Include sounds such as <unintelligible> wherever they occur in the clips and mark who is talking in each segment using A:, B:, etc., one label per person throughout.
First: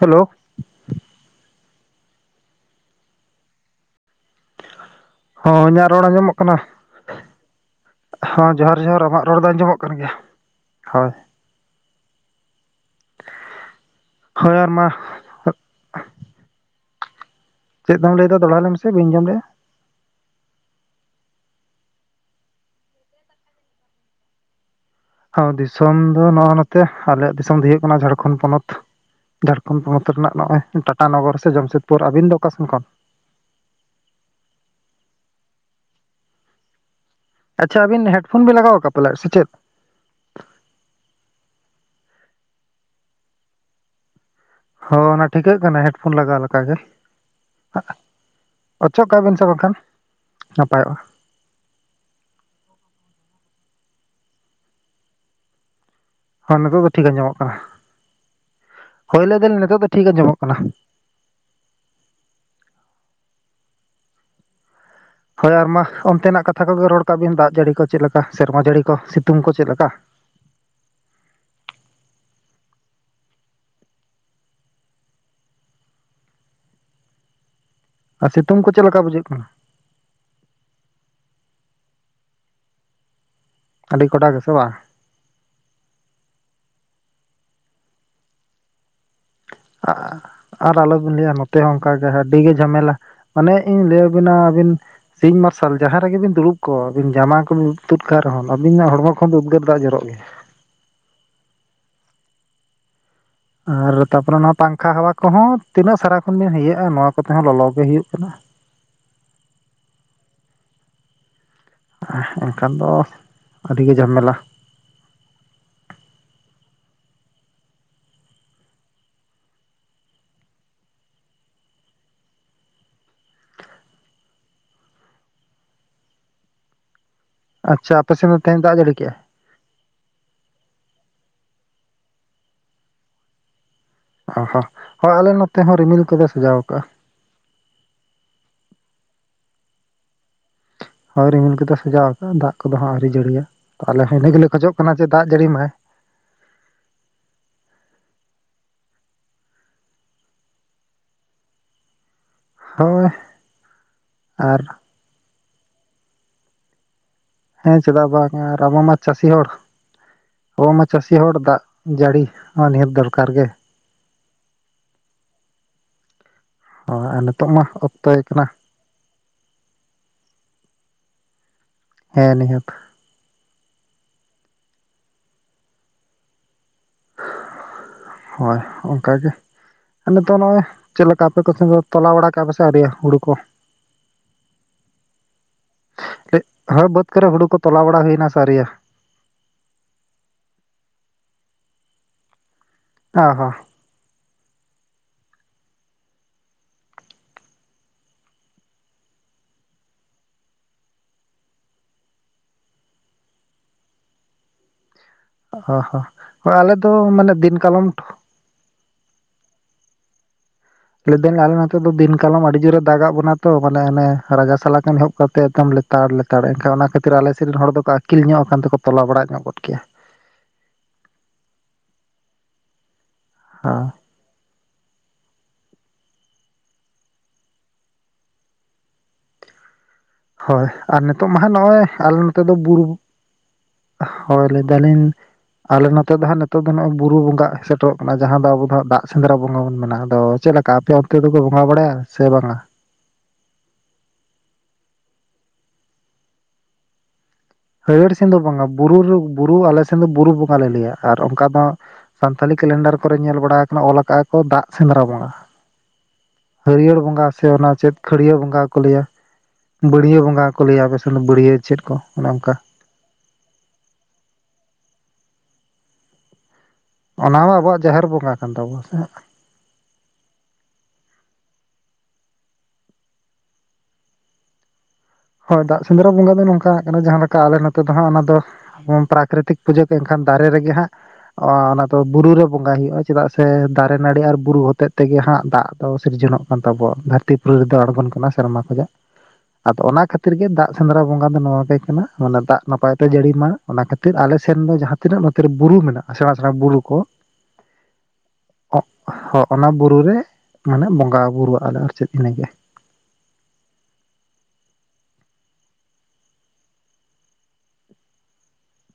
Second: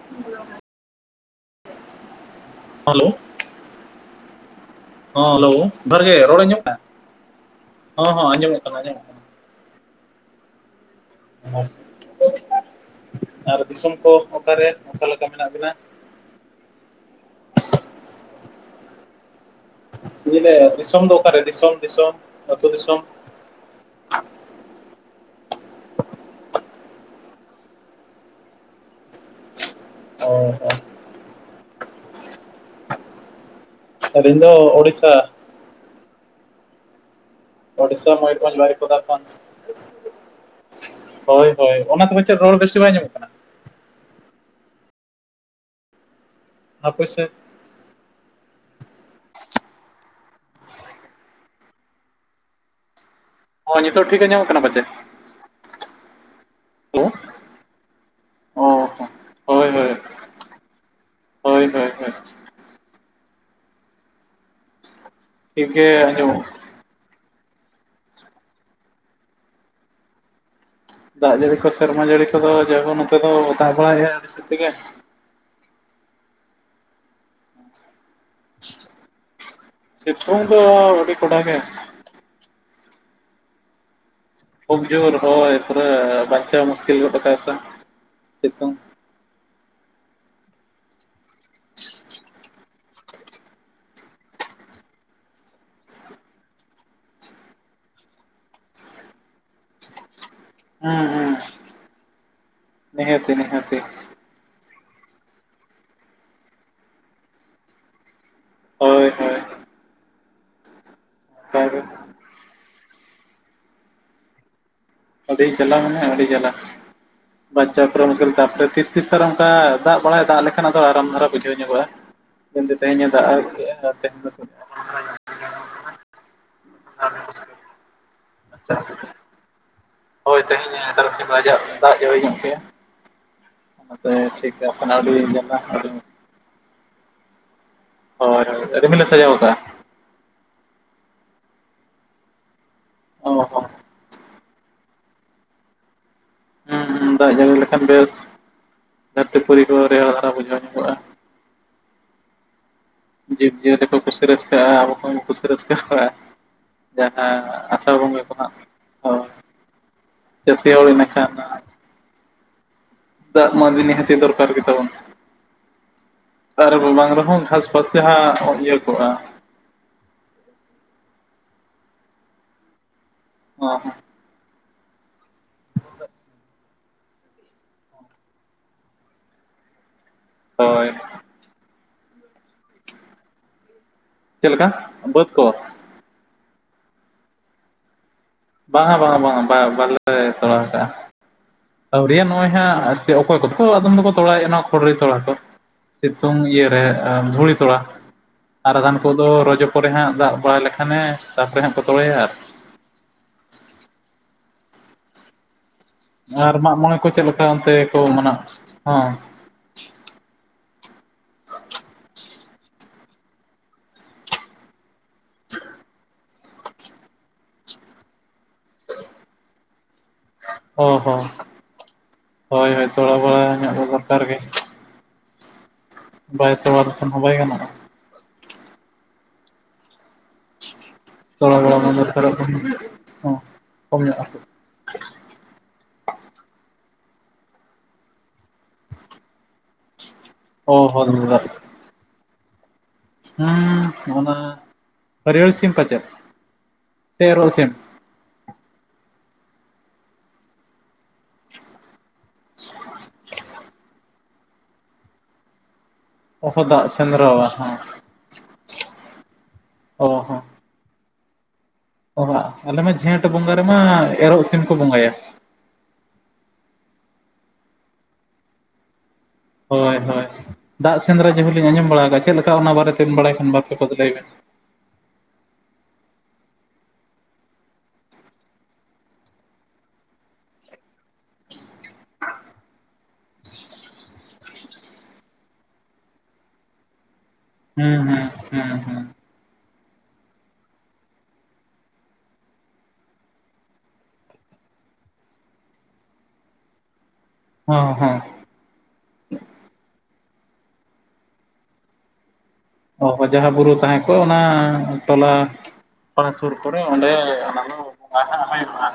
A: Hello
B: hello hello ᱡᱚᱦᱟᱨᱜᱮ ᱨᱚᱲ ᱟᱸᱡᱚᱢᱚᱜ ᱠᱟᱱᱟ ᱦᱚᱸ ᱦᱚᱸ ᱟᱸᱡᱚᱢᱚᱜ ᱠᱟᱱᱟ
A: ᱡᱚᱦᱟᱨ
B: ᱟᱸᱡᱚᱢᱚᱜ
A: ᱡᱚᱦᱟᱨ
B: ᱠᱟᱱᱟ
A: ᱟᱢᱟᱜ ᱨᱚᱲ ᱫᱚ ᱟᱸᱡᱚᱢᱚᱜ ᱠᱟᱱ ᱜᱮᱭᱟ ᱦᱳᱭ
B: ᱟᱨ ᱫᱤᱥᱚᱢ ᱠᱚ
A: ᱦᱳᱭ
B: ᱚᱠᱟᱨᱮ
A: ᱟᱨ ᱢᱟ
B: ᱚᱠᱟᱞᱮᱠᱟ ᱢᱮᱱᱟᱜ ᱵᱤᱱᱟ
A: ᱪᱮᱫ ᱫᱚᱢ ᱞᱮᱭᱫᱟ ᱫᱚᱦᱲᱟ ᱞᱟᱹᱭ ᱢᱮᱥᱮ ᱵᱤᱧ ᱡᱚᱢ ᱞᱮᱜᱼᱟ
B: ᱤᱧ ᱞᱟᱹᱭᱮᱜᱼᱟ <inaudible> ᱫᱤᱥᱚᱢ ᱫᱚ ᱚᱠᱟᱨᱮ ᱫᱤᱥᱚᱢ ᱫᱤᱥᱚᱢ ᱟᱹᱛᱩ ᱫᱤᱥᱚᱢ
A: ᱚ ᱫᱤᱥᱚᱢ ᱫᱚ ᱱᱚᱜ ᱱᱚᱛᱮ ᱟᱞᱮᱭᱟᱜ ᱫᱤᱥᱚᱢ ᱦᱳᱭᱳᱜ ᱠᱟᱱᱟ ᱡᱷᱟᱲᱠᱷᱚᱱ ᱯᱚᱱᱚᱛ ᱡᱷᱟᱲᱠᱷᱚᱱ ᱯᱚᱱᱚᱛ
B: ᱚ
A: ᱨᱮᱱᱟᱜ ᱱᱚᱜᱼᱚᱭ ᱴᱟᱴᱟᱱᱚᱜᱚᱨ ᱥᱮ ᱡᱟᱢᱥᱮᱫᱽᱯᱩᱨ ᱟᱹᱵᱤᱱ ᱫᱚ ᱚᱠᱟ ᱥᱮᱱ ᱠᱷᱚᱱ
B: ᱟᱹᱞᱤᱧ ᱫᱚ ᱚᱲᱤᱥᱟ
A: ᱟᱪᱪᱷᱟ ᱟᱹᱵᱤᱱ
B: ᱚᱲᱤᱥᱟ
A: ᱦᱮᱰᱯᱷᱳᱱ ᱵᱤᱱ
B: ᱢᱚᱭᱩᱨᱵᱷᱚᱸᱡᱽ
A: ᱞᱟᱜᱟᱣ ᱟᱠᱟᱫ
B: ᱵᱟᱹᱨᱤᱯᱟᱫᱟ
A: ᱯᱟᱞᱮᱫ
B: ᱠᱷᱚᱱ
A: ᱥᱮ ᱪᱮᱫ
B: ᱦᱳᱭ ᱦᱳᱭ ᱚᱱᱟ ᱛᱚᱵᱮ ᱪᱮᱫ ᱨᱚᱲ ᱵᱮᱥᱴᱷᱤᱠ ᱵᱟᱭ ᱟᱸᱡᱚᱢᱚᱜ ᱠᱟᱱᱟ
A: ᱦᱚ ᱚᱱᱟ ᱴᱷᱤᱠᱟᱹᱜ ᱠᱟᱱᱟ ᱦᱮᱰᱯᱷᱳᱱ ᱞᱟᱜᱟᱣ ᱞᱮᱠᱟ ᱜᱮ
B: ᱟᱯᱮᱥᱮᱫ
A: ᱚᱪᱚᱜ ᱠᱟᱜ ᱵᱤᱱ ᱥᱮ ᱵᱟᱠᱷᱟᱱ ᱱᱟᱯᱟᱭᱚᱜᱼᱟ
B: ᱦᱚ ᱱᱤᱛᱚᱜ ᱴᱷᱤᱠ ᱟᱸᱡᱚᱢᱚᱜ ᱠᱟᱱᱟ ᱯᱟᱪᱮ
A: ᱦᱚ ᱱᱤᱛᱚᱜ ᱫᱚ ᱴᱷᱤᱠ ᱟᱸᱡᱚᱢᱚᱜ ᱠᱟᱱᱟ
B: ᱚ
A: ᱦᱳᱭ ᱞᱟᱹᱫᱟᱹᱱ ᱱᱤᱛᱚᱜ ᱫᱚ ᱴᱷᱤᱠ ᱟᱸᱡᱚᱢᱚᱜ ᱠᱟᱱᱟ
B: ᱦᱳᱭ ᱦᱳᱭ ᱦᱳᱭ
A: ᱦᱳᱭ
B: ᱴᱷᱤᱠ
A: ᱟᱨᱢᱟ
B: ᱜᱮ ᱟᱸᱡᱚᱢᱚᱜ
A: ᱚᱱᱛᱮᱱᱟᱜ
B: ᱠᱟᱱᱟ᱾
A: ᱠᱟᱛᱷᱟ ᱠᱚᱜᱮ ᱨᱚᱲ ᱠᱟᱜ ᱵᱤᱱ ᱫᱟᱜ ᱡᱟᱹᱲᱤ ᱠᱚ ᱪᱮᱫ ᱞᱮᱠᱟ ᱥᱮᱨᱢᱟ ᱡᱟᱹᱲᱤ ᱠᱚ ᱥᱤᱛᱩᱝ ᱠᱚ ᱪᱮᱫ ᱞᱮᱠᱟ
B: ᱫᱟᱜ ᱡᱟᱹᱲᱤ ᱠᱚ ᱥᱮᱨᱢᱟ ᱡᱟᱹᱲᱤ ᱠᱚᱫᱚ ᱡᱟᱣᱜᱮ ᱱᱚᱛᱮ ᱫᱚ ᱫᱟᱜ ᱵᱟᱲᱟᱭᱮᱜᱼᱟᱭ ᱟᱹᱰᱤ ᱥᱟᱹᱛᱛᱤ <unintelligible> ᱜᱮ
A: ᱟᱨ ᱥᱤᱛᱩᱝ ᱠᱚ ᱪᱮᱫ ᱞᱮᱠᱟ ᱵᱩᱡᱷᱟᱹᱜ ᱠᱟᱱᱟ
B: ᱥᱮᱛᱩᱝ ᱫᱚ ᱟᱹᱰᱤ ᱠᱚᱰᱟ ᱜᱮ
A: ᱟᱹᱰᱤ ᱠᱚᱰᱟ ᱜᱮ
B: ᱠᱷᱩᱵ ᱡᱳᱨ ᱦᱳᱭ ᱯᱩᱨᱮ ᱵᱟᱧᱪᱟᱣ ᱢᱩᱥᱠᱤᱞ ᱜᱚᱫ ᱠᱟᱜᱼᱫᱟᱭ ᱥᱤᱛᱩᱝ
A: ᱟᱨ ᱟᱞᱚᱵᱤᱱ ᱞᱟᱹᱭᱟ ᱱᱚᱛᱮ ᱦᱚᱸ ᱚᱱᱠᱟᱜᱮ ᱟᱹᱰᱤ ᱜᱮ ᱡᱷᱟᱢᱮᱞᱟ ᱢᱟᱱᱮ ᱤᱧ ᱞᱟᱹᱭ ᱟᱹᱵᱤᱱᱟ ᱟᱹᱵᱤᱱ ᱥᱤᱧ ᱢᱟᱨᱥᱟᱞ ᱡᱟᱦᱟᱸ ᱨᱮᱜᱮᱵᱤᱱ ᱫᱩᱲᱩᱵ ᱠᱚᱜ ᱟᱹᱵᱤᱱ ᱡᱟᱢᱟ ᱠᱚᱵᱤᱱ ᱛᱩᱫ ᱠᱟᱜ ᱨᱮᱦᱚᱸ ᱟᱵᱤᱱᱟᱜ ᱦᱚᱲᱢᱚ ᱠᱷᱚᱱ ᱫᱚ ᱩᱫᱽᱜᱟᱹᱨ ᱫᱟᱜ ᱡᱚᱨᱚᱜ ᱜᱮ
B: ᱦᱟᱸ ᱦᱟᱸ ᱱᱤᱦᱟᱹᱛ ᱜᱮ ᱱᱤᱦᱟᱹᱛ ᱜᱮ
A: ᱟᱨ ᱛᱟᱯᱚᱨᱮ ᱱᱚᱣᱟ ᱯᱟᱝᱠᱷᱟ ᱦᱟᱣᱟ ᱠᱚᱦᱚᱸ ᱛᱤᱱᱟᱹᱜ ᱥᱟᱨᱟ ᱠᱷᱚᱱ ᱵᱤᱱ ᱤᱭᱟᱹᱜᱼᱟ ᱱᱚᱣᱟ ᱠᱚᱛᱮᱦᱚᱸ ᱞᱚᱞᱚ ᱜᱮ ᱦᱩᱭᱩᱜ ᱠᱟᱱᱟ
B: ᱦᱳᱭ ᱦᱳᱭ ᱦᱮᱸ <inaudible>
A: ᱮᱱᱠᱷᱟᱱ ᱫᱚ ᱟᱹᱰᱤᱜᱮ ᱡᱷᱟᱢᱮᱞᱟ
B: ᱚᱰᱤᱧ <inaudible> ᱪᱟᱞᱟᱣᱱᱟ ᱟᱹᱰᱤ ᱡᱟᱞᱟ ᱟᱪᱪᱷᱟ ᱯᱨᱚ <unintelligible> ᱢᱩᱥᱟᱹᱞᱛᱟ <unintelligible> ᱛᱚ ᱛᱤᱥ ᱛᱤᱥ ᱚᱝᱠᱟ ᱫᱟᱜ ᱵᱟᱲᱟᱭ ᱫᱟᱜ ᱞᱮᱠᱷᱟᱱ ᱟᱫᱚ ᱟᱨᱟᱢ ᱫᱷᱟᱨᱟ ᱵᱩᱡᱷᱟᱹᱣ ᱧᱚᱜᱚᱜᱼᱟ ᱛᱮᱦᱮᱱ ᱫᱚ ᱛᱮᱦᱮᱧᱮ ᱫᱟᱜ ᱠᱮᱜᱼᱟ ᱟᱨᱛᱮ <inaudible> ᱟᱨ <inaudible>
A: ᱟᱪᱪᱷᱟ ᱟᱯᱟᱥᱮᱱ ᱫᱚ ᱛᱮᱦᱮᱧ ᱫᱟᱜ ᱡᱟᱹᱲᱤ ᱠᱮᱜᱼᱟᱭ
B: ᱦᱳᱭ ᱛᱮᱦᱮᱧᱮ ᱛᱟᱨᱟᱥᱤᱧ ᱵᱟᱭᱡᱟᱜ <inaudible> ᱫᱟᱜ ᱡᱟᱹᱲᱤ ᱜᱚᱜ ᱠᱮᱜᱼᱟ ᱚᱱᱟᱛᱮ ᱴᱷᱤᱠ
A: ᱚᱦᱚ
B: ᱟᱠᱟᱱᱟ
A: ᱦᱳᱭ
B: ᱟᱹᱰᱤ
A: ᱟᱞᱮ
B: ᱡᱟᱞᱟ
A: ᱱᱚᱛᱮ ᱦᱚᱸ
B: ᱟᱹᱰᱤ
A: ᱨᱤᱢᱤᱞ ᱠᱚᱫᱚᱭ ᱥᱟᱡᱟᱣᱠᱟᱜᱼᱟ
B: ᱦᱳᱭ ᱦᱳᱭ ᱨᱤᱢᱤᱞᱮ ᱥᱟᱡᱟᱣ ᱠᱟᱜᱼᱟ
A: ᱦᱳᱭ ᱨᱤᱢᱤᱞ ᱠᱚᱫᱚ ᱥᱟᱡᱟᱣ ᱠᱟᱜᱼᱟ ᱫᱟᱜ ᱠᱚᱫᱚ ᱦᱟᱸᱜ ᱟᱹᱣᱨᱤ
B: ᱚ
A: ᱡᱟᱹᱲᱤᱭᱟ
B: ᱦᱚᱸ
A: ᱛᱚ ᱟᱞᱮᱦᱚᱸ ᱤᱱᱟᱹ ᱜᱮᱞᱮ ᱠᱷᱚᱡᱚᱜ ᱠᱟᱱᱟ ᱡᱮ ᱫᱟᱜ ᱡᱟᱹᱲᱤ ᱢᱟᱭ
B: ᱦᱚᱸ ᱦᱚᱸ ᱫᱟᱜ ᱡᱟᱹᱲᱤ ᱞᱮᱠᱷᱟᱱ ᱵᱮᱥ ᱫᱷᱟᱹᱨᱛᱤᱯᱩᱨᱤ ᱠᱚ ᱨᱮᱭᱟᱲ ᱫᱷᱟᱨᱟ ᱵᱩᱡᱷᱟᱹᱣ ᱧᱚᱜᱚᱜᱼᱟ
A: ᱦᱳᱭ
B: ᱡᱤᱵᱽᱡᱤᱭᱟᱹᱞᱤ ᱠᱚ ᱠᱩᱥᱤ
A: ᱟᱨ
B: ᱨᱟᱹᱥᱠᱟᱹᱜᱼᱟ ᱟᱵᱚ ᱠᱚᱸᱦᱚ ᱠᱩᱥᱤ ᱨᱟᱹᱥᱠᱟᱹᱜᱼᱟ ᱡᱟᱦᱟᱸ
A: ᱦᱮᱸ
B: ᱟᱥᱟ
A: ᱪᱮᱫᱟᱜ
B: ᱵᱚᱸᱜᱟ
A: ᱵᱟᱝ
B: ᱠᱚ ᱦᱟᱸᱜ
A: ᱟᱨ ᱟᱵᱚ ᱢᱟ
B: ᱦᱳᱭ
A: ᱪᱟᱹᱥᱤ ᱦᱚᱲ ᱟᱵᱚ ᱢᱟ ᱪᱟᱹᱥᱤ ᱦᱚᱲ ᱫᱟᱜ ᱡᱟᱹᱲᱤ ᱦᱚᱸ ᱱᱤᱦᱟᱹᱛ ᱫᱚᱨ
B: ᱫᱟᱜ ᱦᱚᱸ ᱢᱤ ᱱᱤᱦᱟᱹᱛᱤ ᱫᱚᱨᱠᱟᱨ ᱜᱮ ᱛᱟᱵᱚᱱ ᱟᱨ
A: ᱦᱳᱭ
B: ᱵᱟᱝ ᱨᱮᱦᱚᱸ
A: ᱱᱤᱛᱚᱜ ᱢᱟ
B: ᱜᱷᱟᱥᱯᱟᱥ ᱡᱟᱦᱟ
A: ᱚᱠᱛᱚᱭ ᱠᱟᱱᱟ
B: ᱤᱭᱟᱹ ᱠᱚᱜᱼᱟ
A: ᱦᱮᱸ ᱱᱤᱦᱟᱹᱛ
B: ᱚ ᱦᱚᱸ <unintelligible>
A: ᱦᱳᱭ ᱚᱱᱠᱟ ᱜᱮ ᱟᱞᱮ ᱫᱚ ᱱᱚᱜᱼᱚᱭ
B: ᱦᱳᱭ
A: ᱪᱮᱫᱞᱮᱠᱟ ᱟᱯᱮ ᱠᱚ ᱥᱮᱱ ᱫᱚ ᱛᱚᱞᱟ ᱵᱟᱲᱟ ᱠᱮᱜ-ᱟ ᱯᱮ ᱥᱮ ᱟᱣᱨᱤᱭᱟ ᱦᱩᱲᱩ ᱠᱚ
B: ᱪᱮᱫ ᱞᱮᱠᱟ ᱵᱟᱹᱛ ᱠᱚ
A: ᱦᱳᱭ ᱵᱟᱹᱫᱽ ᱠᱚᱨᱮ ᱦᱩᱲᱩ ᱠᱚ ᱛᱚᱞᱟ ᱵᱟᱲᱟ ᱦᱩᱭᱱᱟ ᱥᱮ ᱟᱣᱨᱤᱭᱟ
B: ᱵᱟᱝ-ᱟ ᱵᱟᱝ-ᱟ ᱵᱟᱝ-ᱟ ᱵᱟᱭ ᱵᱟᱞᱮ ᱛᱚᱲᱟᱣ ᱠᱟᱜ-ᱟ ᱟᱣᱲᱤᱭᱟ ᱱᱚᱜᱼᱚᱭ ᱦᱟᱜ <unintelligible> ᱟᱲᱥᱤ
A: ᱚ
B: ᱚᱠᱚᱭ
A: ᱦᱚᱸ
B: ᱠᱚᱠᱚ ᱟᱫᱚᱢ ᱫᱚᱠᱚ ᱛᱚᱲᱟᱭᱮᱫᱼᱟ ᱚᱱᱟ ᱠᱷᱚᱲᱤ ᱛᱚᱲᱟ ᱠᱚ ᱥᱤᱛᱩᱝ ᱤᱭᱟᱹᱨᱮ ᱫᱷᱩᱲᱤ ᱛᱚᱲᱟ ᱟᱨ ᱟᱫᱷᱟᱱ ᱠᱚᱫᱚ ᱨᱚᱡᱚ ᱯᱚᱨᱮ ᱦᱟᱸᱜ ᱫᱟᱜ ᱵᱟᱲᱟᱭ ᱞᱮᱠᱷᱟᱱᱮ ᱛᱟᱯᱚᱨᱮ ᱦᱟᱸᱜ ᱯᱮ ᱛᱚᱞᱟᱭᱟ
A: ᱚ ᱦᱚᱸ ᱦᱳᱭ
B: ᱟᱨ
A: ᱟᱞᱮ
B: ᱢᱟᱜᱽ
A: ᱫᱚ
B: ᱢᱚᱬᱮ ᱠᱚ ᱪᱮᱫ
A: ᱢᱟᱱᱮ
B: ᱞᱮᱠᱟ
A: ᱫᱤᱱ
B: ᱚᱱᱛᱮ
A: ᱠᱟᱞᱚᱢ
B: ᱠᱚ ᱢᱟᱱᱟᱣ-ᱟ ᱦᱚᱸ
A: ᱞᱮᱫᱤᱧ ᱟᱞᱮ ᱱᱚᱛᱮ ᱫᱚ ᱫᱤᱱ ᱠᱟᱞᱚᱢ ᱟᱹᱰᱤ ᱡᱳᱨᱮ ᱫᱟᱜ ᱟᱜ ᱵᱚᱱᱟ ᱛᱚ ᱵᱚᱞᱮ ᱦᱟᱱᱮ ᱨᱟᱡᱟ ᱥᱟᱞᱟ ᱠᱷᱚᱱ ᱮᱦᱚᱵ ᱠᱟᱛᱮᱜ ᱮᱠᱫᱚᱢ ᱛᱟᱲ ᱞᱮᱛᱟᱲ ᱮᱱᱠᱷᱟᱱ ᱚᱱᱟ ᱠᱷᱟᱹᱛᱤᱨ ᱟᱞᱮᱥᱮᱫ ᱨᱮᱱ ᱦᱚᱲ ᱫᱚᱠᱚ ᱟᱹᱠᱤᱞ ᱧᱚᱜ ᱟᱠᱟᱱ ᱛᱮᱠᱚ ᱛᱚᱞᱟ ᱵᱟᱲᱟ ᱧᱚᱜ ᱜᱚᱫ ᱠᱮᱜ-ᱟ
B: ᱚ ᱦᱚ ᱦᱳᱭ ᱦᱳᱭᱛᱚ ᱛᱚᱲᱟ ᱵᱟᱲᱟ ᱧᱚᱜ
A: ᱦᱳᱭ
B: ᱫᱚ ᱫᱚᱨᱠᱟᱨ ᱜᱮ ᱵᱟᱭ ᱛᱚᱞᱟ ᱞᱮᱱᱠᱷᱟᱱ ᱦᱚᱸ ᱵᱟᱭ ᱜᱟᱱᱚᱜ-ᱟ
A: ᱦᱳᱭ ᱟᱨ ᱱᱤᱛᱚᱜ ᱢᱟ ᱦᱟᱜ
B: ᱛᱚᱲᱟ ᱵᱟᱲᱟ
A: ᱱᱚᱜᱼᱚᱭ ᱟᱞᱮ
B: ᱫᱚᱨᱠᱟᱨᱚᱜ
A: ᱱᱚᱛᱮ
B: ᱠᱟᱱ
A: ᱫᱚ ᱵᱩᱨᱩ
B: ᱦᱚᱸ ᱠᱚᱢ ᱧᱚᱜ ᱟᱨᱠᱤ
A: ᱦᱳᱭ ᱫᱟᱞᱮᱱ ᱟᱞᱮ ᱱᱚᱛᱮ ᱫᱚ ᱦᱟᱸᱜ ᱱᱤᱛᱚᱜ ᱫᱚ ᱱᱚᱜᱼ ᱚᱭ ᱵᱩᱨᱩ ᱵᱚᱸᱜᱟ ᱥᱮᱴᱮᱨᱚᱜ ᱠᱟᱱᱟ ᱡᱟᱦᱟᱸ ᱫᱚ ᱟᱵᱚ ᱫᱚ ᱦᱟᱸᱜ ᱫᱟᱜ ᱥᱮᱸᱫᱽᱨᱟ ᱵᱚᱸᱜᱟ ᱵᱚᱱ ᱢᱮᱱᱟ ᱟᱫᱚ ᱪᱮᱫ ᱞᱮᱠᱟ
B: ᱚ
A: ᱟᱯᱮ
B: ᱦᱚᱸ
A: ᱚᱱᱛᱮ ᱫᱚᱠᱚ ᱵᱚᱸᱜᱟ ᱵᱟᱲᱟᱭᱟ ᱥᱮ ᱵᱟᱝᱟ?
B: ᱦᱮᱸ ᱚᱱᱟ ᱦᱟᱹᱨᱭᱟᱹᱲ ᱥᱤᱢ ᱯᱟᱪᱮᱫ ᱥᱮ ᱮᱨᱚᱜ ᱥᱤᱢ
A: ᱦᱟᱹᱭᱨᱟᱹᱲ ᱥᱤᱢ ᱫᱚ ᱵᱟᱝ-ᱟ, ᱵᱩᱨᱩᱨ ᱵᱩᱨᱩ ᱟᱞᱮ ᱥᱮᱱ ᱫᱚ ᱵᱩᱨᱩ ᱵᱚᱸᱜᱟ ᱞᱮ ᱞᱟᱹᱭᱟ ᱟᱨ ᱚᱱᱠᱟ ᱫᱚ ᱥᱟᱱᱛᱟᱞᱤ ᱠᱮᱞᱮᱱᱰᱟᱨ ᱠᱚᱨᱮ ᱧᱮᱞ ᱵᱟᱲᱟ ᱟᱠᱟᱱᱟ ᱚᱞ ᱠᱟᱜ-ᱟ ᱠᱚ ᱫᱟᱜ ᱥᱮᱸᱫᱽᱨᱟ ᱵᱚᱸᱜᱟ
B: <inaudible>
A: ᱦᱟᱹᱭᱨᱟᱹᱲ ᱵᱚᱸᱜᱟ
B: ᱥᱮᱸᱫᱽᱨᱟ
A: ᱥᱮ ᱚᱱᱟ
B: ᱦᱚᱸ
A: ᱪᱮᱫ ᱠᱷᱟᱹᱲᱭᱟᱹ ᱵᱚᱸᱜᱟ ᱠᱚ ᱞᱟᱹᱭᱟ
B: ᱚ
A: ᱵᱟᱹᱲᱭᱟᱹ
B: ᱦᱚᱸ
A: ᱵᱚᱸᱜᱟ ᱠᱚ ᱞᱟᱹᱭᱟ ᱵᱮᱥ ᱚᱱᱟ ᱵᱟᱹᱲᱤᱭᱟᱹ ᱪᱮᱫ ᱠᱚ
B: ᱚ
A: ᱚᱱᱮ
B: ᱦᱟᱸᱜ
A: ᱚᱱᱠᱟ
B: ᱟᱞᱮ ᱢᱟ ᱡᱷᱮᱸᱴ ᱵᱚᱸᱜᱟ ᱨᱮᱢᱟ ᱮᱨᱚᱜ ᱥᱤᱢ ᱠᱚ ᱵᱚᱸᱜᱟᱭᱟ
A: ᱚᱱᱟ ᱢᱟ ᱟᱵᱚᱣᱟᱜ ᱡᱟᱦᱮᱨ ᱵᱚᱸᱜᱟ ᱠᱟᱱ ᱛᱟᱵᱚᱱᱟ ᱥᱮ
B: ᱦᱳᱭ ᱦᱳᱭ ᱫᱟᱜ ᱥᱮᱸᱫᱽᱨᱟ ᱡᱮᱦᱚ ᱞᱤᱧ ᱟᱸᱡᱚᱢ ᱵᱟᱲᱟ ᱟᱠᱟᱫ ᱪᱮᱫ ᱞᱮᱠᱟ ᱚᱱᱟ ᱵᱟᱨᱮᱛᱮᱢ ᱵᱟᱲᱟᱭ ᱠᱷᱟᱱ ᱵᱟᱨᱯᱮ ᱠᱚ ᱞᱟᱹᱭ ᱢᱮ
A: ᱦᱳᱭ ᱫᱟᱜ ᱥᱮᱸᱫᱽᱨᱟ ᱵᱚᱸᱜᱟ ᱫᱚ ᱱᱚᱝᱠᱟ ᱟᱠᱟᱱᱟ ᱡᱟᱸᱦᱟᱞᱮᱠᱟ ᱟᱞᱮ ᱱᱚᱛᱮ ᱫᱚ ᱦᱟᱸᱜ ᱚᱱᱟ ᱫᱚ ᱦᱚᱸ ᱯᱨᱟᱠᱨᱤᱛᱤᱠ ᱯᱩᱡᱟᱹ ᱫᱚ ᱮᱱᱠᱷᱟᱱ ᱫᱟᱨᱮ ᱨᱮᱜᱮ ᱦᱟᱸᱜ ᱚ ᱚᱱᱟ ᱫᱚ ᱵᱩᱨᱩ ᱨᱮ ᱵᱚᱸᱜᱟᱭ ᱦᱩᱭᱩᱜᱼᱟ ᱪᱮᱫᱟᱜ ᱥᱮ ᱫᱟᱨᱮ ᱱᱟᱹᱲᱤ ᱟᱨ ᱵᱩᱨᱩ ᱦᱚᱛᱮᱡ ᱛᱮᱜᱮ ᱦᱟᱸᱜ ᱫᱟᱜ ᱫᱚ ᱥᱤᱨᱡᱚᱱ ᱚᱜ ᱠᱟᱱ ᱛᱟᱵᱚᱣᱟ ᱫᱷᱟᱹᱨᱛᱤ ᱯᱩᱨᱤ ᱨᱮᱫᱚ
B: ᱦᱩᱸ
A: ᱟᱬᱜᱚᱱ ᱠᱟᱱᱟ
B: ᱦᱩᱸ
A: ᱥᱮᱨᱢᱟ
B: ᱦᱩᱸ
A: ᱛᱮᱜᱮ ᱟᱫᱚ ᱚᱱᱟ ᱠᱷᱟᱹᱛᱤᱨ ᱜᱮ ᱫᱟᱜ ᱥᱮᱸᱫᱽᱨᱟ ᱵᱚᱸᱜᱟ ᱫᱚ ᱱᱚᱣᱟ ᱜᱮ ᱠᱟᱱᱟ ᱚᱱᱮ ᱫᱟᱜ ᱱᱟᱯᱟᱭ ᱛᱮ ᱡᱟᱹᱲᱤ ᱢᱟ ᱚᱱᱟ ᱠᱷᱟᱹᱛᱤᱨ ᱟᱞᱮ ᱥᱮᱱ ᱫᱚ ᱡᱟᱦᱟ ᱛᱤᱱᱟᱹᱜ ᱱᱚᱛᱮᱨᱮ ᱵᱩᱨᱩ ᱢᱮᱱᱟᱜᱼᱟ ᱥᱮᱬᱟ ᱥᱮᱬᱟ ᱵᱩᱨᱩ ᱠᱚ
B: ᱦᱚᱸ ᱦᱚᱸ
A: ᱚᱜ ᱦᱚᱸ ᱚᱱᱟ ᱵᱩᱨᱩ ᱨᱮ ᱢᱟᱱᱮ ᱵᱚᱸᱜᱟ ᱵᱩᱨᱩᱣᱟᱜ-ᱟ ᱞᱮ ᱟᱨ ᱪᱮᱫ ᱤᱱᱟᱹᱜᱮ᱾
B: ᱚ ᱡᱟᱦᱟᱸ ᱵᱩᱨᱩ ᱛᱟᱦᱮᱸ ᱠᱚᱜ-ᱟ ᱚᱱᱟ ᱴᱚᱞᱟ ᱚᱱᱟ ᱥᱩᱨ ᱠᱚᱨᱮ ᱚᱸᱰᱮ ᱚᱱᱟᱫᱚ ᱚᱱᱟ ᱦᱟᱜ ᱦᱩᱭᱩᱜ-ᱟ